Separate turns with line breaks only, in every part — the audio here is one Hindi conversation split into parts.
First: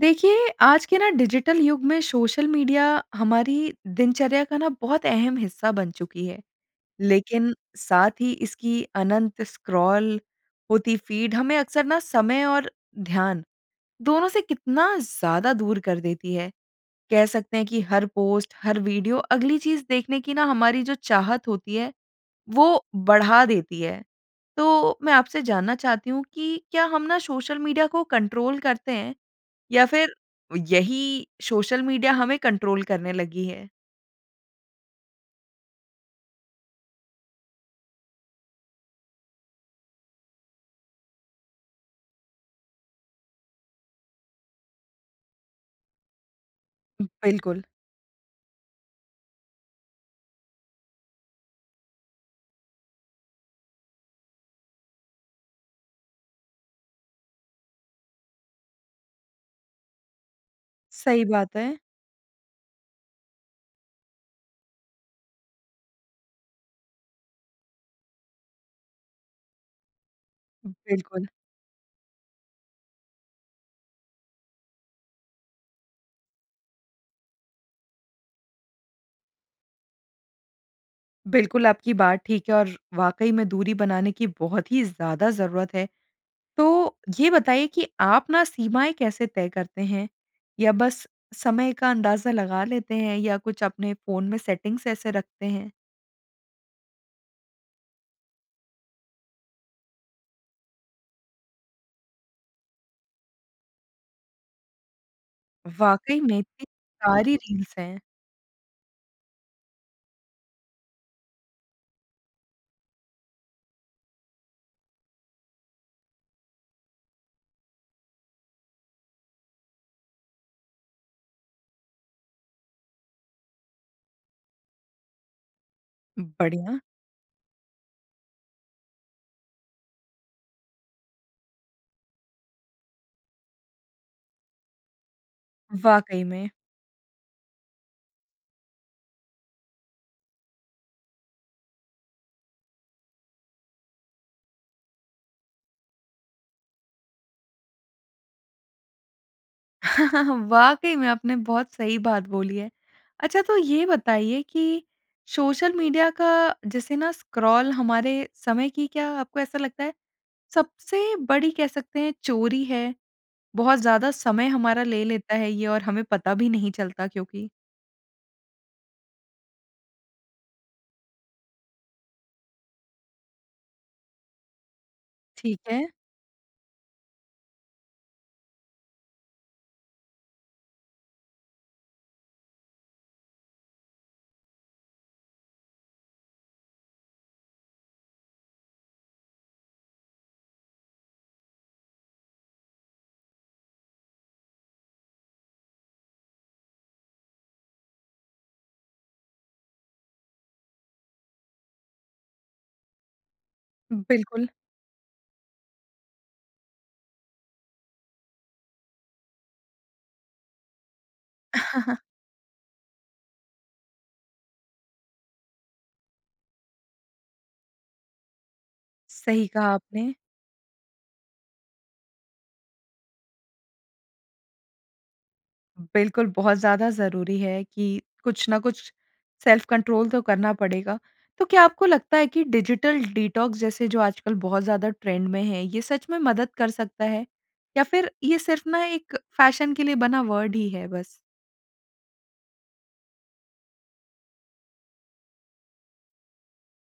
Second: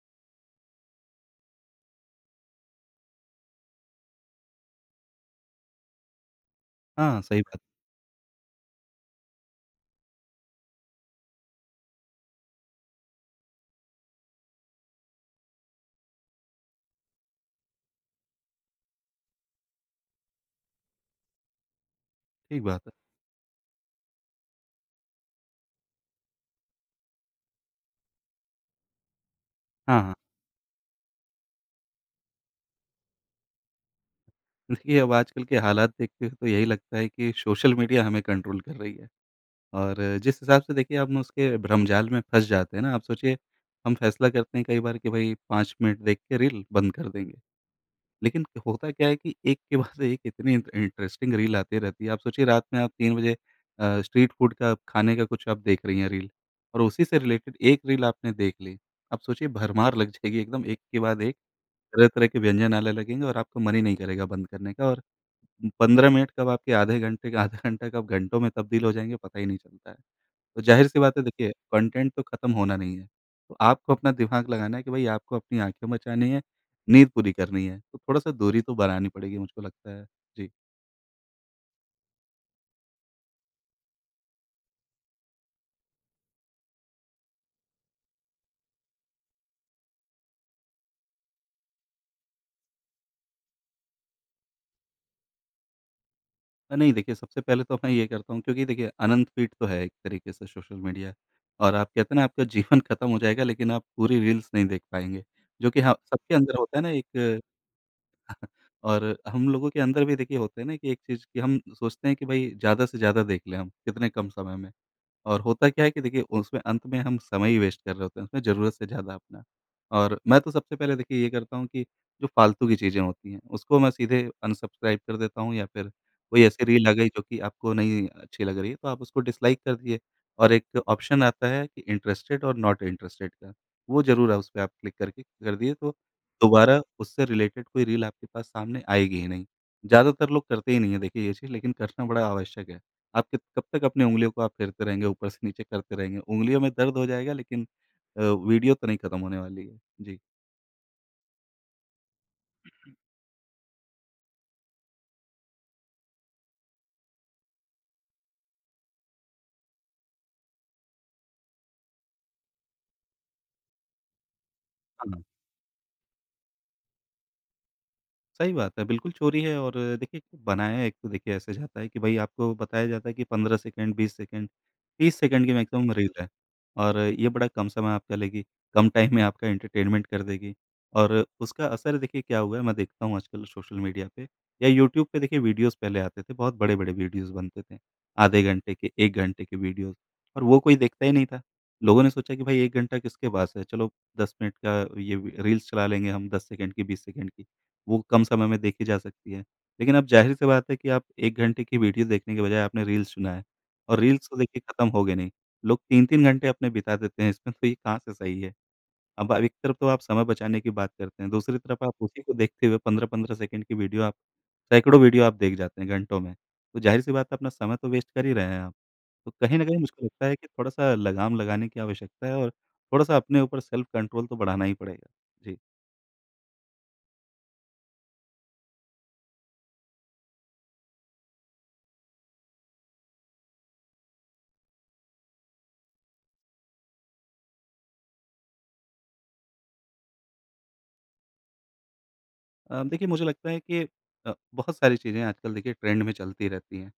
देखिए, आज के ना डिजिटल युग में सोशल मीडिया हमारी दिनचर्या का ना बहुत अहम हिस्सा बन चुकी है।
हाँ सही
लेकिन
बात।
साथ ही इसकी अनंत स्क्रॉल होती फीड हमें अक्सर ना समय और ध्यान दोनों से कितना ज़्यादा दूर कर देती है। कह सकते हैं कि हर पोस्ट हर वीडियो अगली चीज़ देखने कि ना हमारी जो चाहत होती है
सही
वो
बात है।
बढ़ा देती है। तो मैं आपसे जानना चाहती हूँ कि क्या हम ना सोशल मीडिया को कंट्रोल करते हैं? या
हाँ, हाँ।
फ़िर यही सोशल मीडिया हमें कंट्रोल करने लगी है?
देखिए, अब आजकल के हालात देख के तो यही लगता है कि सोशल मीडिया हमें कंट्रोल कर रही है और जिस हिसाब से देखिए हम उसके भ्रमजाल में फँस जाते हैं ना। आप सोचिए हम फ़ैसला करते हैं कई बार कि भाई 5 मिनट देख के रील बंद कर देंगे।
बिल्कुल।
लेकिन होता क्या है कि एक के बाद एक इतनी इंट इंटरेस्टिंग रील आते रहती है। आप सोचिए रात में आप 3 बजे अ, स्ट्रीट फूड का खाने का कुछ आप देख रही हैं रील और उसी से रिलेटेड 1 रील आपने देख ली अब सोचिए भरमार लग जाएगी एकदम एक के बाद
सही
एक
बात है।
तरह-तरह के व्यंजन आने लगेंगे और आपको मन ही नहीं करेगा बंद करने का और 15 मिनट कब आपके आधे घंटे का आधा घंटा कब घंटों में तब्दील हो जाएँगे पता ही नहीं चलता है। तो ज़ाहिर-सी बात है
बिल्कुल।
देखिए कंटेंट तो खत्म होना नहीं है। तो आपको अपना दिमाग लगाना है कि भई आपको अपनी आँखें बचानी है, नींद पूरी करनी है तो थोड़ा-सा दूरी तो बनानी पड़ेगी मुझको लगता है। जी।
बिलकुल आपकी बात ठीक है और वाक़ई में दूरी बनाने की बहुत ही ज़्यादा ज़रूरत है। तो ये बताइए कि आप न सीमाएँ कैसे तय करते हैं या बस समय का अंदाज़ा लगा लेते हैं या कुछ अपने फ़ोन में सेटिंग्स ऐसे रखते हैं?
अ, नहीं देखिए सबसे पहले तो अब मैं ये करता हूँ क्योंकि देखिए अनंत फ़ीड तो है एक तरीके से सोशल मीडिया। और आप कहते हैं न आपका जीवन खत्म हो जाएगा लेकिन आप पूरी रील्स नहीं देख पाएँगे। जो कि हाँ,
वाक़ई
सबके
में
अंदर
इतनी
होता है न एक
सारी रील्स हैं।
और हम लोगों के अंदर भी देखिए होता है न कि एक चीज़ कि हम सोचते हैं कि भई ज़्यादा से ज़्यादा देख लें हम कितने कम समय में। और होता क्या है कि देखिए उसमें अंत में हम समय ही वेस्ट कर रहे होते हैं उसमें, ज़रूरत से ज़्यादा अपना। और मैं तो सबसे पहले देखिए ये करता हूँ कि जो फ़ालतू की चीज़ें होती हैं उसको मैं सीधे अनसब्सक्राइब कर देता हूँ या फिर कोई ऐसी
बढ़िया।
रील आ गई जो कि आपको नहीं अच्छी लग रही है तो आप उसको डिसलाइक कर दिए। और एक ऑप्शन आता है कि इंटरेस्टेड ओर नॉट इंटरेस्टेड का, वो ज़रूर है उसपे आप क्लिक करके कर दिए तो
वाक़ई में।
दोबारा उससे रिलेटेड कोई रील आपके पास सामने आएगी ही नहीं। ज़्यादातर लोग करते ही नहीं हैं देखिए ये चीज़ लेकिन करना बड़ा आवश्यक है। आप कि कब तक अपनी उंगलियों को आप फेरते रहेंगे ऊपर से नीचे करते रहेंगे। उँगलियों में दर्द हो जाएगा लेकिन अ, वीडियो तो नहीं खत्म होने वाली है। जी।
वाक़ई में आपने बहुत सही बात बोली है। अच्छा तो ये बताइए कि सोशल मीडिया का जैसे न स्क्रॉल हमारे समय की क्या आपको ऐसा लगता है सबसे बड़ी कह सकते हैं चोरी है? बहुत ज़्यादा समय हमारा ले
हाँ।
लेता है ये और हमें पता भी नहीं चलता क्योंकि।
सही बात है, बिल्कुल चोरी है और देखिए, बनाया है एक तो देखिए ऐसे जाता है कि भाई आपको बताया जाता है कि 15 सेकंड, 20 सेकंड, 30 सेकंड की
ठीक है।
मैक्सिमम रील है। और ये बड़ा कम समय आपका लेगी, कम टाइम में आपका एंटरटेनमेंट कर देगी। और उसका असर देखिए क्या हुआ है मैं देखता हूँ आजकल सोशल मीडिया पे या यूट्यूब पे देखिए वीडियोज़ पहले आते थे, बहुत बड़े-बड़े वीडियोज़ बनते थे। आधे घंटे के, 1 घंटे के वीडियोज़ और वो कोई देखता ही नहीं था, लोगों ने सोचा कि भाई 1 घंटा किसके पास है, चलो 10 मिनट का ये रील्स चला लेंगे, हम 10 सेकंड की 20 सेकंड की, वो कम समय में देखी जा सकती है। लेकिन अब ज़ाहिर सी बात है कि आप 1 घंटे की वीडियो देखने की बजाय आपने रील्स चुना है, और रील्स तो
बिल्कुल।
देखिए ख़त्म होगे नहीं। लोग 3-3 घंटे अपने बिता देते हैं इसमें तो ये कहाँ से सही है? अब अ, एक तरफ़ तो आप समय बचाने की बात करते हैं, दूसरी तरफ़ आप उसी को देखते हुए 15-15 सेकंड की वीडियो आप सैकड़ों वीडियो आप देख जाते हैं घंटों में, तो ज़ाहिर सी बात है अपना समय तो वेस्ट कर ही रहे हैं आप। तो
सही
कहीं न
कहा
कहीं मुझको
आपने।
लगता है कि थोड़ा-सा लगाम लगाने की आवश्यकता है और थोड़ा-सा अपने ऊपर सेल्फ कंट्रोल तो बढ़ाना ही पड़ेगा। जी।
बिल्कुल, बहुत ज़्यादा ज़रूरी है कि, कुछ ना कुछ सेल्फ़ कंट्रोल तो करना पड़ेगा। तो क्या आपको लगता है कि डिजिटल डिटॉक्स जैसे जो आजकल बहुत ज़्यादा ट्रेंड में है, ये सच में मदद कर सकता है? या फिर ये सिर्फ़ ना एक फ़ैशन के लिए बना वर्ड ही है बस?
अ, देखिए, मुझे लगता है कि अ, बहुत सारी चीज़ें आजकल देखिए ट्रेंड में चलती रहती हैं।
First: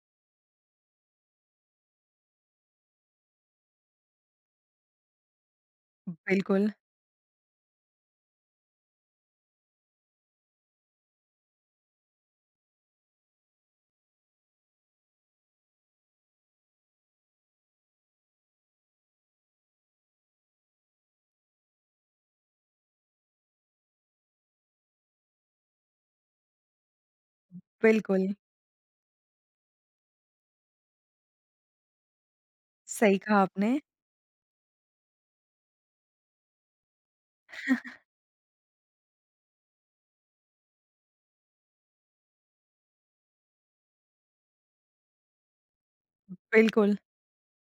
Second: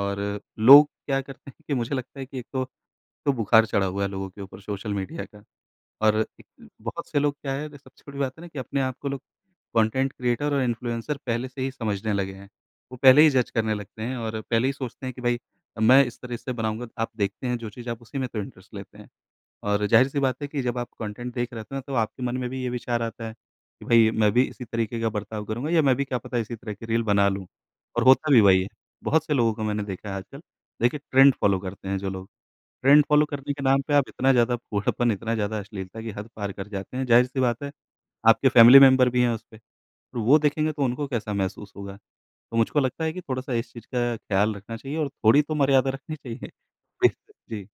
और लोग क्या करते हैं कि मुझे लगता है कि एक तो, तो बुखार चढ़ा हुआ है लोगों के ऊपर सोशल मीडिया का। और एक
बिल्कुल।
बहुत से लोग क्या है, ये सबसे बड़ी बात है ना कि अपने आपको को लोग कंटेंट क्रिएटर और इन्फ्लुएंसर पहले से ही समझने लगे हैं। वो पहले ही जज करने लगते हैं, और पहले ही सोचते हैं कि, "भई अ, मैं इस तरह से बनाऊँगा।" आप देखते हैं जो चीज़ आप उसी में तो इंटरेस्ट लेते हैं। और ज़ाहिर-सी बात है कि जब आप कंटेंट देख रहे थे न तो आपके मन में भी ये विचार आता है कि भई, मैं भी इसी तरीके का बर्ताव करूँगा, या मैं भी क्या पता इसी तरह की रील बना लूँ। और
बिल्कुल।
होता भी वही है, बहुत से लोगों को मैंने देखा है आजकल। देखिए ट्रेंड फॉलो करते हैं जो लोग, ट्रेंड
सही
फॉलो
कहा
करने के
आपने।
नाम पे आप इतना ज़्यादा फूहड़पन, इतना ज़्यादा अश्लीलता की हद पार कर जाते हैं। ज़ाहिर-सी बात है, आपके फैमिली मेंबर भी हैं उस पे, और वो देखेंगे तो उनको कैसा महसूस होगा। तो मुझको लगता है कि थोड़ा-सा इस चीज़ का ख्याल रखना चाहिए और थोड़ी तो मर्यादा रखनी चाहिए।
बिल्कुल।
बिल्कुल। जी।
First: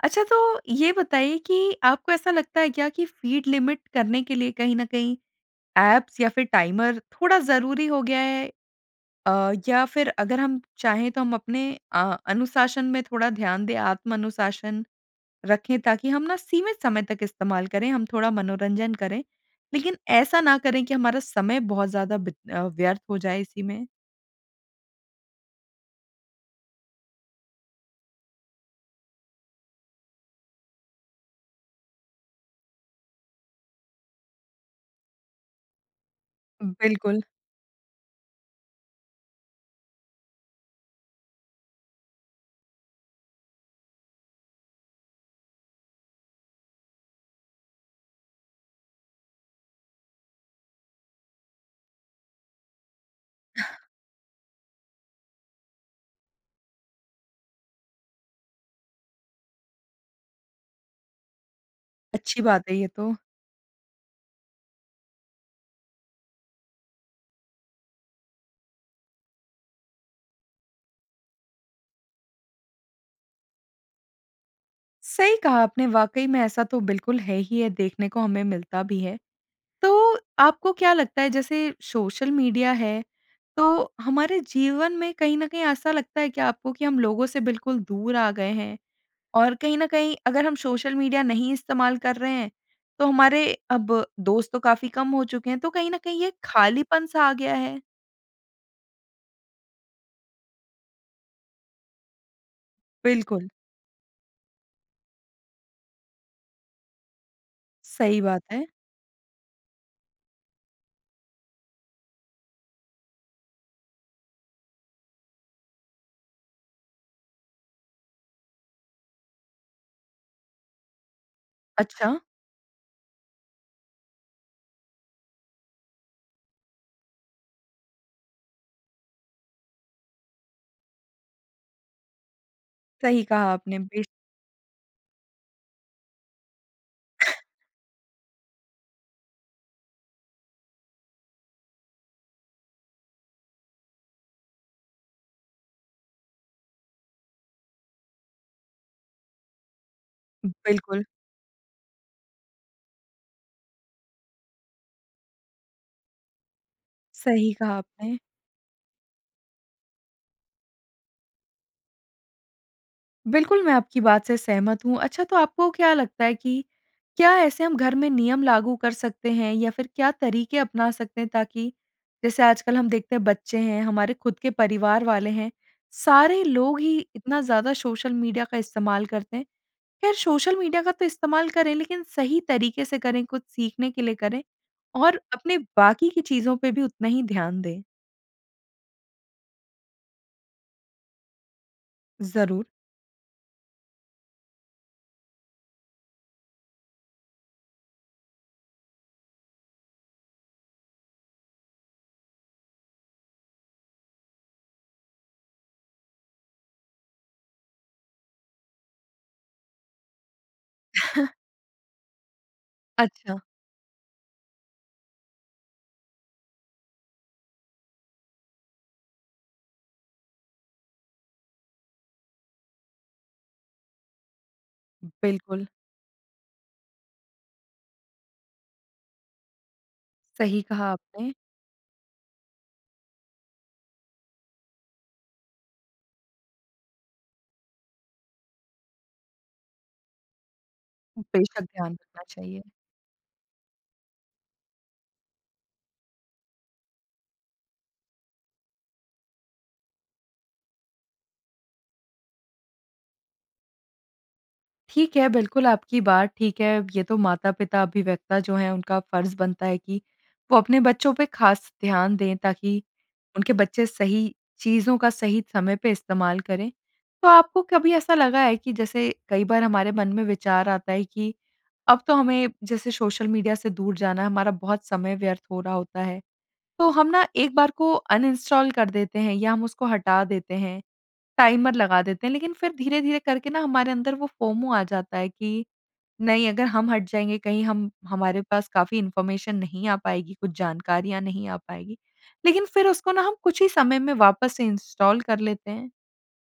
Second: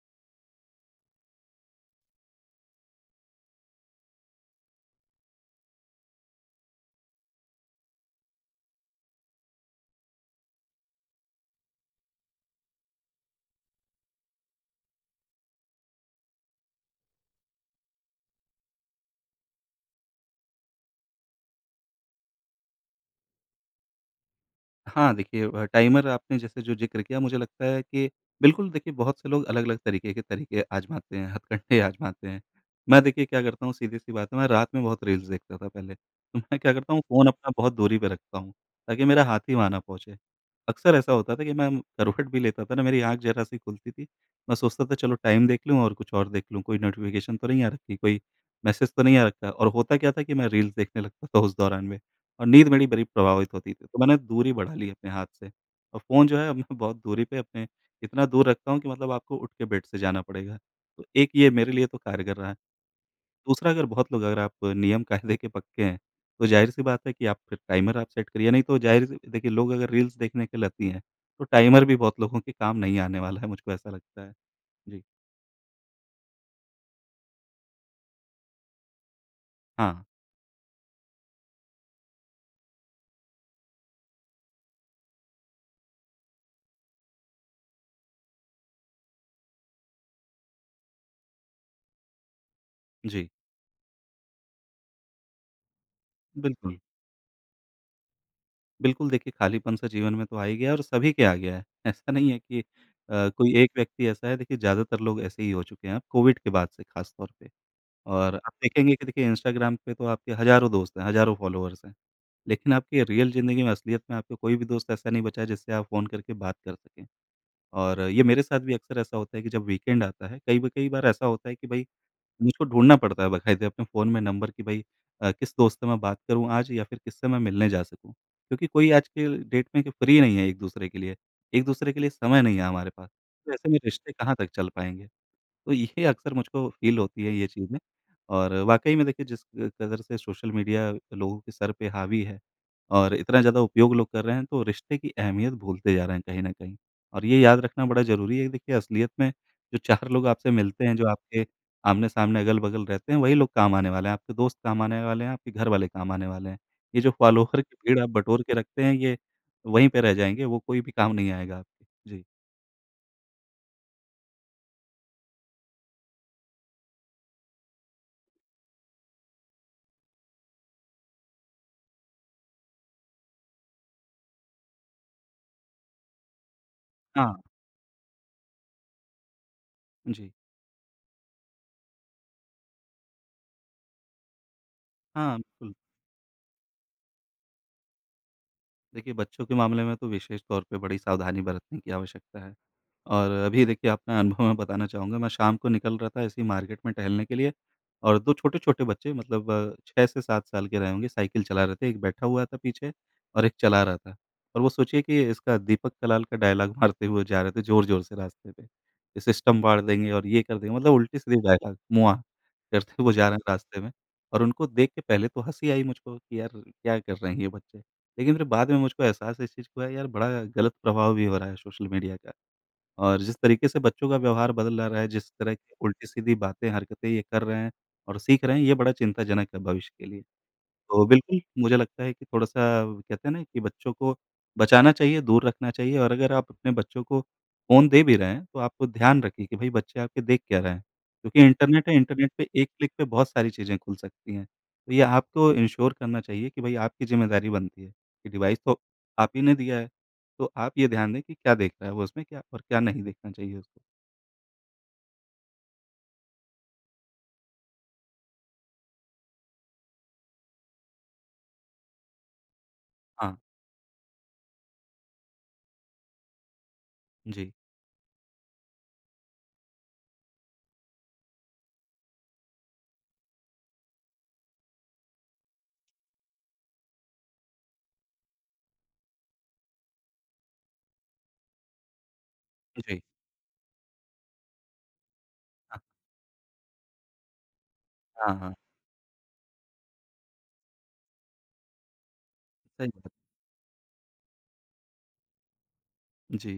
अच्छा, तो ये बताइए कि आपको ऐसा लगता है क्या कि फ़ीड लिमिट करने के लिए कहीं न कहीं ऐप्स या फिर टाइमर थोड़ा ज़रूरी हो गया है? अ, या फिर अगर हम चाहें तो हम अपने अ, अनुशासन में थोड़ा ध्यान दें, आत्म-अनुशासन रखें, ताकि हम ना सीमित समय तक इस्तेमाल करें, हम थोड़ा मनोरंजन करें, लेकिन ऐसा ना करें कि हमारा समय बहुत ज़्यादा बित अ, व्यर्थ हो जाए इसी में।
हाँ, देखिए, वह टाइमर आपने जैसे जो ज़िक्र किया, मुझे लगता है कि बिल्कुल, देखिए बहुत से लोग अलग-अलग तरीके के तरीके आज़माते हैं, हथकंडे आज़माते हैं। मैं देखिए क्या करता हूँ, सीधी-सी बात है, मैं रात में बहुत रील्स देखता था पहले, मैं क्या करता हूँ,
बिल्कुल।
फ़ोन अपना बहुत दूरी पे रखता हूँ ताकि मेरा हाथ ही वहाँ ना पहुँचे। अक्सर ऐसा होता था कि मैं म करवट भी लेता था ना, मेरी आँख ज़रा-सी खुलती थी, मैं सोचता था, चलो टाइम देख लूँ और कुछ और देख लूँ, कोई नोटिफिकेशन तो नहीं आ रखी, कोई मैसेज तो नहीं आ रखा। और होता क्या था कि मैं रील्स देखने लगता था उस दौरान में, और नींद मेरी बड़ी प्रभावित होती थी। तो मैंने दूरी बढ़ा ली अपने हाथ से, और फ़ोन जो है अब मैं बहुत दूरी पे अपने इतना दूर रखता हूँ कि मतलब आपको उठ के बेड से जाना पड़ेगा। तो एक ये मेरे लिए तो कारगर
अच्छी
रहा है।
बात है ये तो।
दूसरा, अगर बहुत लोग अगर आप नियम-कायदे के पक्के हैं, तो ज़ाहिर-सी बात है कि आप फिर टाइमर आप सेट करिए, नहीं तो ज़ाहिर-सी देखिए लोग अगर रील्स देखने के लती हैं, तो टाइमर भी बहुत लोगों के काम नहीं आने वाला है, मुझको ऐसा लगता है। जी।
सही कहा आपने, वाक़ई में, ऐसा तो बिल्कुल है ही है, देखने को हमें मिलता भी है।
हाँ।
तो आपको क्या लगता है जैसे सोशल मीडिया है, तो हमारे जीवन में कहीं न कहीं ऐसा लगता है क्या आपको कि हम लोगों से बिल्कुल दूर आ गए हैं? और कहीं न कहीं अगर हम सोशल मीडिया नहीं इस्तेमाल कर रहे हैं, तो
जी।
हमारे अब दोस्त तो काफ़ी कम हो चुके हैं, तो कहीं न कहीं ये एक
बिल्कुल।
ख़ालीपन-सा आ गया है?
बिल्कुल, देखिए, खालीपन-सा जीवन में तो आ ही गया है और सभी के आ गया है, ऐसा नहीं है कि अ,
बिल्कुल।
कोई एक व्यक्ति ऐसा है, देखिए, ज़्यादातर लोग ऐसे ही हो चुके हैं अब, कोविड के बाद से खासतौर पे।
सही
और
बात
आप
है।
देखेंगे कि देखिए, इंस्टाग्राम पे तो आपके हज़ारों दोस्त हैं, हज़ारों फ़ॉलोअर्स हैं, लेकिन आपकी रियल ज़िंदगी में, असलियत में आपके कोई भी दोस्त ऐसा नहीं बचा है, जिससे आप फ़ोन करके बात कर सकें। और ये मेरे साथ भी अक्सर ऐसा होता है कि जब वीकेंड आता है, कई ब कई बार ऐसा होता है कि भई,
अच्छा।
मुझको ढूँढना पड़ता है, बकायदे, अपने फ़ोन में नंबर कि, "भई अ, किस दोस्त से मैं बात करूँ आज या फिर किससे मैं मिलने जा सकूँ?" क्योंकि कोई आज के डेट में कि फ्री नहीं है एक-दूसरे के लिए, एक-दूसरे के लिए समय नहीं है हमारे पास।
सही कहा
तो ऐसे में
आपने। बि
रिश्ते कहाँ तक चल पाएँगे? तो ये अक्सर मुझको फ़ील होती है ये चीज़ें और वाक़ई में, देखिए, जिस क कदर से सोशल मीडिया लोगों के सर पे हावी है और इतना ज़्यादा उपयोग लोग कर रहे हैं, तो रिश्ते की अहमियत भूलते जा रहे हैं कहीं न कहीं और ये याद रखना बड़ा ज़रूरी है कि देखिए, असलियत में जो 4 लोग आपसे मिलते हैं,
बिल्कुल।
जो आपके आमने-सामने, अगल-बगल रहते हैं, वही लोग काम आने वाले हैं, आपके दोस्त काम आने वाले हैं, आपके घरवाले काम आने वाले हैं। ये जो
सही
फ़ॉलोअर की
कहा
भीड़ आप
आपने।
बटोर के रखते हैं, ये वहीं पे रह जाएँगे, वो कोई भी काम नहीं आएगा आपके। जी।
बिल्कुल, मैं आपकी बात से सहमत हूँ। अच्छा तो आपको क्या लगता है कि, क्या ऐसे हम घर में नियम लागू कर सकते हैं या फिर क्या तरीके अपना सकते हैं? ताकि जैसे आजकल हम देखते हैं बच्चे हैं, हमारे खुद के परिवार वाले हैं, सारे लोग ही इतना
हाँ।
ज़्यादा सोशल मीडिया का इस्तेमाल करते हैं। ख़ैर
जी।
सोशल मीडिया का तो इस्तेमाल करें लेकिन सही तरीके से करें, कुछ सीखने के लिए करें और
हाँ,
अपने
बिल्कुल।
बाकी की चीज़ों पे भी उतना ही ध्यान दें।
देखिए, बच्चों के मामले में तो विशेष तौर पे बड़ी सावधानी बरतने की आवश्यकता है।
ज़रूर।
और अभी देखिए अपना अनुभव मैं बताना चाहूँगा, मैं शाम को निकल रहा था ऐसे ही मार्केट में टहलने के लिए और 2 छोटे-छोटे बच्चे मतलब 6 से 7 साल के रहे होंगे, साइकिल चला रहे थे, एक बैठा हुआ था पीछे और एक चला रहा था। और वो सोचिए कि इसका दीपक कलाल का डायलॉग मारते हुए जा रहे थे ज़ोर-ज़ोर से रास्ते पे, कि सिस्टम फाड़ देंगे और ये कर देंगे, मतलब उल्टे-सीधे डायलॉग, मुआ करते हुए जा रहे
अच्छा।
हैं रास्ते में। और उनको देख के पहले तो हँसी आई मुझको कि यार क्या कर रहे हैं ये बच्चे? लेकिन फिर बाद में मुझको एहसास है इस चीज़ का हुआ यार, बड़ा गलत प्रभाव भी हो रहा है सोशल मीडिया का, और जिस तरीके से बच्चों का व्यवहार बदल आ रहा है, जिस तरह
बिल्कुल।
की उल्टी-सीधी बातें, हरकतें ये कर रहे हैं और सीख रहे हैं, ये बड़ा चिंताजनक है भविष्य के लिए।
सही कहा
तो
आपने।
बिल्कुल, मुझे लगता है कि थोड़ा-सा कहते हैं ना कि बच्चों को बचाना चाहिए, दूर रखना चाहिए और अगर आप अपने बच्चों को फ़ोन दे भी रहे हैं तो आपको ध्यान रखिए कि भई, बच्चे आपके देख क्या रहे हैं। क्योंकि
बेशक
इंटरनेट
ध्यान
है,
रखना
इंटरनेट पे
चाहिए।
एक क्लिक पे बहुत सारी चीज़ें खुल सकती हैं। तो ये आपको एंश्योर करना चाहिए कि भई आपकी ज़िम्मेदारी बनती है, ये डिवाइस तो आप ही ने दिया है। तो आप ये ध्यान दें कि क्या देख रहा है वो उसमें, क्या और क्या नहीं देखना चाहिए उसको।
ठीक है। बिल्कुल, आपकी बात ठीक है। ये तो माता-पिता, अभिव्यक्ता जो हैं उनका फर्ज़ बनता है कि वो अपने बच्चों पे ख़ास ध्यान दें ताकि
हाँ।
उनके बच्चे सही चीज़ों का सही समय पे इस्तेमाल करें। तो
जी।
आपको कभी ऐसा लगा है कि जैसे कई बार हमारे मन में विचार आता है कि, अब तो हमें जैसे सोशल मीडिया से दूर जाना है, हमारा बहुत समय व्यर्थ हो रहा होता है। तो हम ना एक बार को अनइंस्टॉल कर देते हैं या हम उसको हटा देते हैं, टाइमर लगा देते हैं। लेकिन फिर
जी।
धीरे-धीरे करके ना हमारे अंदर वो फोमो आ जाता है कि
हाँ।
नहीं अगर हम हट जाएँगे कहीं हम
हाँ,
हमारे
हाँ।
पास काफ़ी इन्फॉर्मेशन नहीं आ पाएगी, कुछ जानकारियाँ नहीं आ पाएगी, लेकिन फिर
सही
उसको ना हम कुछ ही समय में वापस से इंस्टॉल कर लेते हैं।
जी।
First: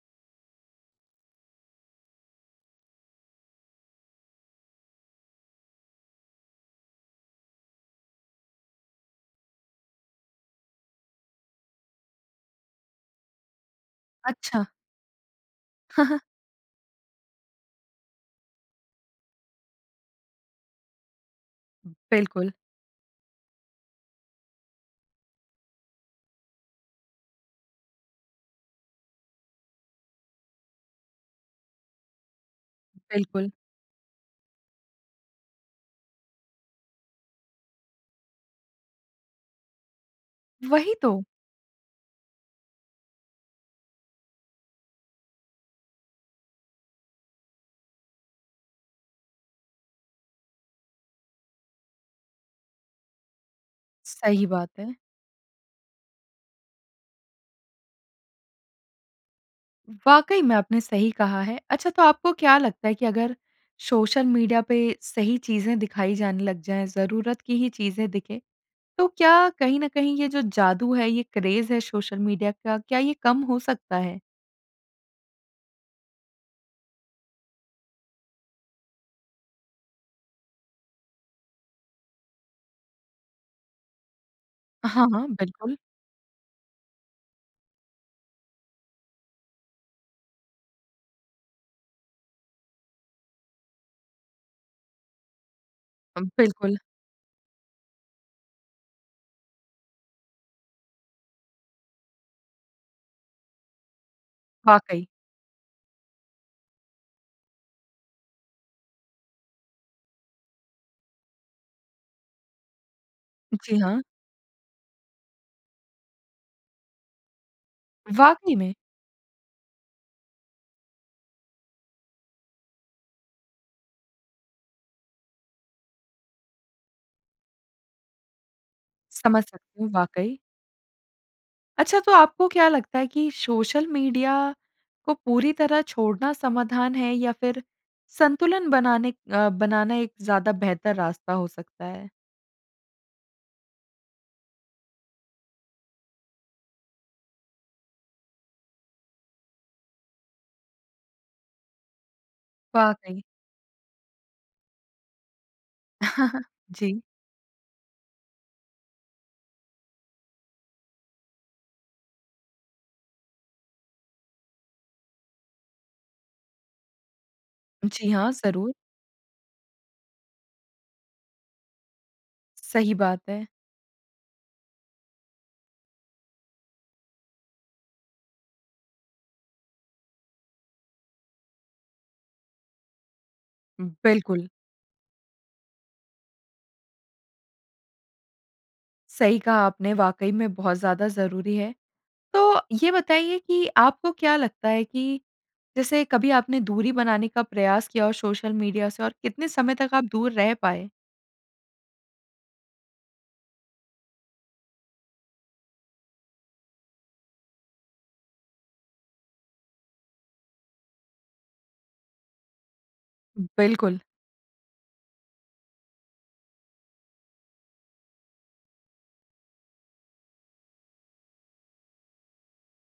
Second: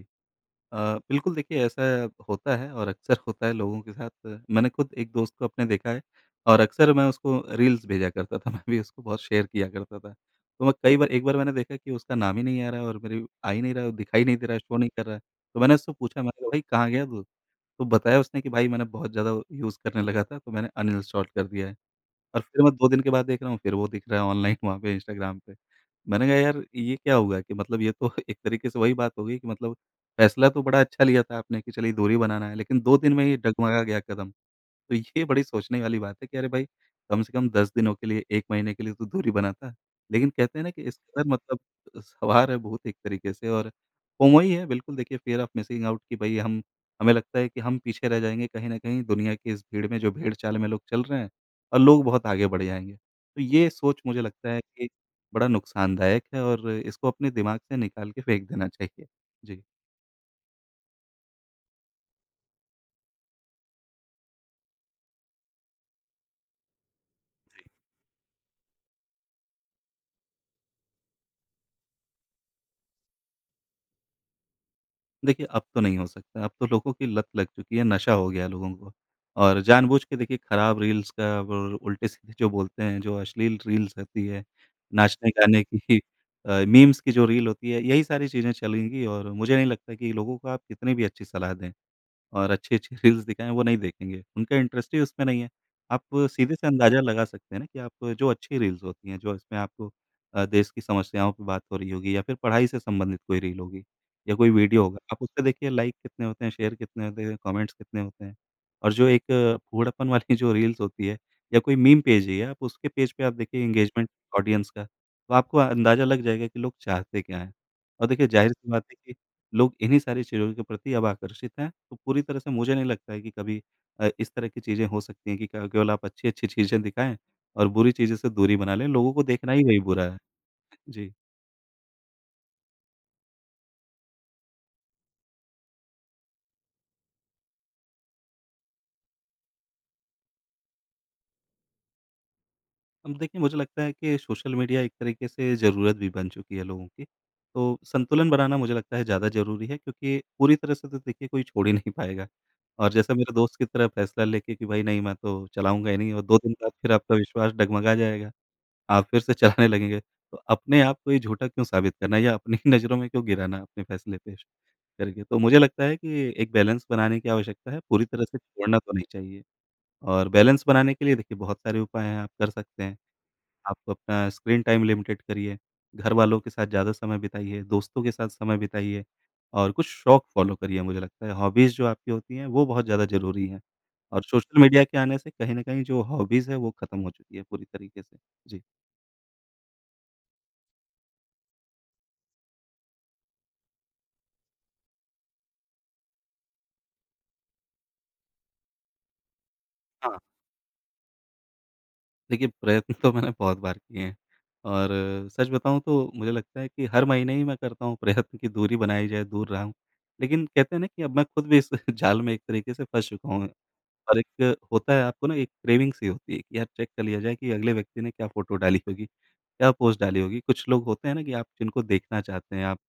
अ, बिल्कुल देखिए ऐसा होता है और अक्सर होता है लोगों के साथ, मैंने खुद एक दोस्त को अपने देखा है। और अक्सर मैं उसको रील्स भेजा करता था मैं भी उसको बहुत शेयर किया करता था। तो मैं कई बार एक बार मैंने देखा कि उसका नाम ही नहीं आ रहा है और मेरी आ ही नहीं रहा है दिखाई नहीं दे रहा है,
अच्छा।
शो नहीं कर रहा है। तो मैंने उससे पूछा मैंने कहा भई कहाँ गया तू? तो बताया उसने कि भाई मैंने बहुत ज़्यादा यूज़ करने लगा था, तो मैंने अनइंस्टॉल कर दिया है। और
बिल्कुल।
फिर मैं 2 दिन के बाद देख रहा हूँ फिर वो दिख रहा है ऑनलाइन वहाँ पे इंस्टाग्राम पे। मैंने कहा यार ये क्या हुआ कि मतलब ये तो एक तरीके से वही बात हो गई कि मतलब फैसला तो बड़ा अच्छा लिया था आपने कि चलिए दूरी बनाना है, लेकिन 2 दिन में ही
बिल्कुल।
डगमगा गया कदम? तो ये बड़ी सोचने वाली बात है कि अरे भाई, कम से कम 10 दिनों के लिए 1 महीने के लिए तो दूरी बनाता। लेकिन कहते हैं ना कि
वही
इस
तो।
पर मतलब, सवार है भूत एक तरीके से और फोमो ही है बिल्कुल, देखिए फियर ओफ मिसिंग आउट कि भई हम हमें लगता है कि हम पीछे रह जाएँगे कहीं न कहीं दुनिया की इस भीड़ में जो भेड़-चाल में लोग चल रहे हैं, और लोग बहुत आगे बढ़ जाएँगे। तो ये सोच मुझे
सही
लगता है
बात
कि
है।
बड़ा नुकसानदायक है और इसको अपने दिमाग से निकाल के फेंक देना चाहिए। जी।
वाक़ई में आपने सही कहा है। अच्छा तो आपको क्या लगता है कि अगर, सोशल मीडिया पे सही चीज़ें दिखाई जाने लग जाएँ, ज़रूरत की ही चीज़ें दिखें, तो क्या कहीं न कहीं ये जो जादू है, ये क्रेज है सोशल मीडिया का, क्या ये कम हो सकता है?
देखिए, अब तो नहीं हो सकता। अब तो लोगों की लत लग चुकी है नशा हो गया है लोगों को। और जानबूझ के देखिए खराब रील्स का वो उल्टे-सीधे जो बोलते हैं जो अश्लील रील्स रहती है,
हाँ, हाँ
नाचने गाने की
बिल्कुल।
अ, मीम्स की जो रील होती है यही सारी चीज़ें चलेंगी और मुझे नहीं लगता कि लोगों को आप कितनी भी अच्छी सलाह दें। और अच्छी-अच्छी रील्स दिखाएँ वो नहीं देखेंगे। उनका इंटरेस्ट ही उसमें नहीं है। आप
अ,
सीधे से
बिल्कुल।
अंदाज़ा लगा सकते हैं ना कि आप जो अच्छी रील्स होती हैं जो इसमें आपको अ, देश की समस्याओं की बात हो रही होगी या फिर पढ़ाई से संबंधित कोई रील होगी या कोई वीडियो होगा
वाक़ई।
आप उस पे देखिए लाइक कितने होते हैं? शेयर कितने होते हैं? कमेंट्स कितने होते हैं? और जो एक फूहड़पन वाली जो रील्स होती है या कोई मीम पेज ही है आप उसके पेज पे आप देखिए
जी हाँ।
इंगेजमेंट ऑडियंस का, तो आपको अंदाज़ा लग जाएगा कि लोग चाहते क्या हैं। और देखिए
वाक़ई
ज़ाहिर-सी
में!
बात है कि लोग इन्हीं सारी चीज़ों के प्रति अब आकर्षित हैं। तो पूरी तरह से मुझे नहीं लगता है कि कभी अ इस तरह की चीज़ें हो सकती हैं कि क केवल आप अच्छी-अच्छी चीज़ें दिखाएँ और बुरी चीज़ें से दूरी बना लें लोगों को
समझ
देखना ही वही
सकती हूँ
बुरा है। अ,
वाक़ई।
जी।
अच्छा तो आपको क्या लगता है कि सोशल मीडिया को पूरी तरह छोड़ना समाधान है या फिर संतुलन बनाने अ, बनाना एक ज़्यादा बेहतर रास्ता हो सकता है?
अब देखिए मुझे लगता है कि सोशल मीडिया एक तरीके से ज़रूरत भी बन चुकी है लोगों की। तो संतुलन बनाना मुझे लगता है ज़्यादा ज़रूरी है क्योंकि पूरी तरह से तो देखिए कोई छोड़ ही नहीं पाएगा, और जैसा
वाक़ई।
मेरा दोस्त की तरह फ़ैसला लेके कि भई, नहीं, मैं तो चलाऊँगा ही नहीं, और 2 दिन बाद फिर
जी।
आपका विश्वास डगमगा जाएगा, आप फिर से चलाने लगेंगे। तो अपने आप को ही झूठा क्यों साबित करना, या अपनी ही नज़रों में क्यों गिराना अपने फैसले पे श करके। तो मुझे लगता है कि एक बैलेंस बनाने की आवश्यकता है, पूरी
जी
तरह
हाँ,
से
ज़रूर।
छोड़ना तो नहीं चाहिए। और बैलेंस बनाने के लिए देखिए बहुत सारे उपाय हैं, आप कर सकते
सही
हैं।
बात है।
आप अपना स्क्रीन टाइम लिमिटेड करिए, घरवालों के साथ ज़्यादा समय बिताइए, दोस्तों के साथ समय बिताइए। और कुछ शौक फॉलो करिए, मुझे लगता है, हॉबीज़ जो आपकी होती हैं, वो बहुत ज़्यादा ज़रूरी हैं। और
बिल्कुल।
सोशल मीडिया के आने से कहीं न कहीं जो हॉबीज़ है, वो खत्म हो चुकी है पूरी तरीके से। जी।
सही कहा आपने, वाक़ई में बहुत ज़्यादा ज़रूरी है। तो ये बताइए कि आपको क्या लगता है कि जैसे कभी आपने दूरी बनाने का प्रयास किया हो सोशल मीडिया से और कितने समय तक आप
हाँ।
दूर रह पाए?
देखिए प्रयत्न तो मैंने बहुत बार किए हैं, और सच बताऊँ तो मुझे लगता है कि हर महीने ही मैं करता हूँ प्रयत्न कि दूरी बनाई जाए, दूर रहूँ। लेकिन कहते हैं ना कि अब मैं खुद भी इस जाल में एक तरीके से फँस चुका हूँ।
बिल्कुल।
और एक होता है आपको ना एक क्रेविंग-सी होती है कि यार, चेक कर लिया जाए कि अगले व्यक्ति ने क्या फोटो डाली होगी, क्या पोस्ट डाली होगी। कुछ लोग होते हैं ना कि आप जिनको देखना चाहते हैं, आप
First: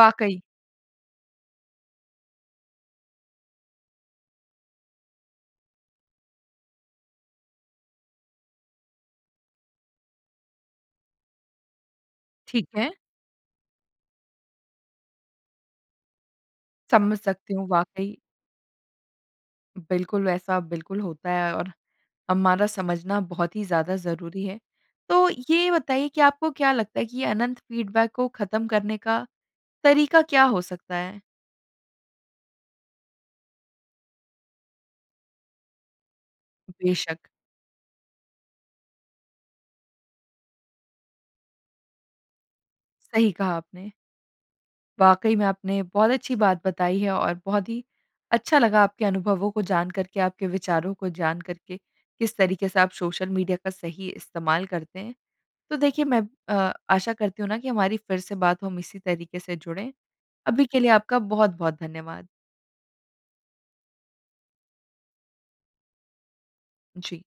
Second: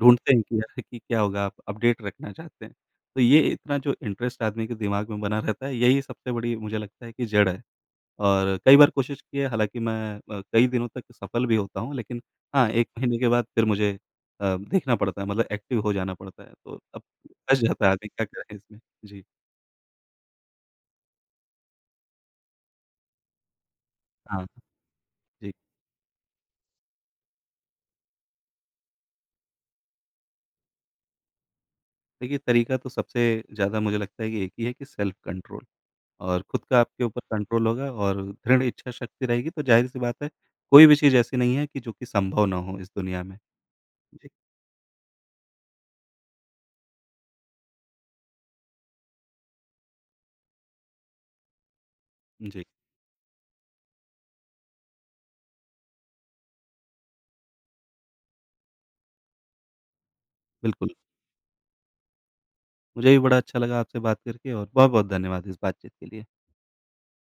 ढूँढते हैं कि अरे, कि क्या होगा, आप अपडेट रखना चाहते हैं। तो ये इतना जो इंटरेस्ट आदमी के दिमाग में बना रहता है, यही सबसे बड़ी मुझे लगता है कि जड़ है। और कई बार कोशिश की है, हालाँकि मैं अ, कई दिनों तक सफल भी होता हूँ, लेकिन हाँ,
ठीक
1
है।
महीने के बाद फिर मुझे अ, देखना पड़ता है, मतलब एक्टिव हो जाना पड़ता है। तो अब
समझ सकती
फँस
हूँ,
जाता है आदमी,
वाक़ई।
क्या करे इसमें? जी।
बिल्कुल, वैसा बिल्कुल होता है और हमारा समझना बहुत ही ज़्यादा
हाँ
ज़रूरी है। तो
जी।
ये बताइए कि आपको क्या लगता है कि ये अनंत फीडबैक को ख़त्म करने का तरीका क्या हो सकता है?
देखिए, तरीका तो सबसे ज़्यादा मुझे लगता है कि एक ही है कि सेल्फ कंट्रोल। और खुद का आपके ऊपर
बेशक।
कंट्रोल होगा और दृढ़ इच्छा शक्ति रहेगी, तो ज़ाहिर-सी बात है, कोई भी चीज़ ऐसी नहीं है कि जो कि संभव ना हो इस दुनिया
सही
में।
कहा आपने।
जी।
वाक़ई में, आपने बहुत अच्छी बात बताई है, और बहुत ही अच्छा लगा आपके अनुभवों को जान कर के, आपके विचारों को जान कर के, किस
जी।
तरीके से आप सोशल मीडिया का सही इस्तेमाल करते हैं। तो देखिए मैं अ, आशा करती हूँ ना कि हमारी फिर से बात हो, हम इसी तरीके से जुड़ें। अभी के लिए
बिल्कुल।
आपका बहुत-बहुत धन्यवाद।
मुझे भी बड़ा अच्छा लगा आपसे बात करके और बहुत-बहुत धन्यवाद इस बातचीत के लिए।
जी।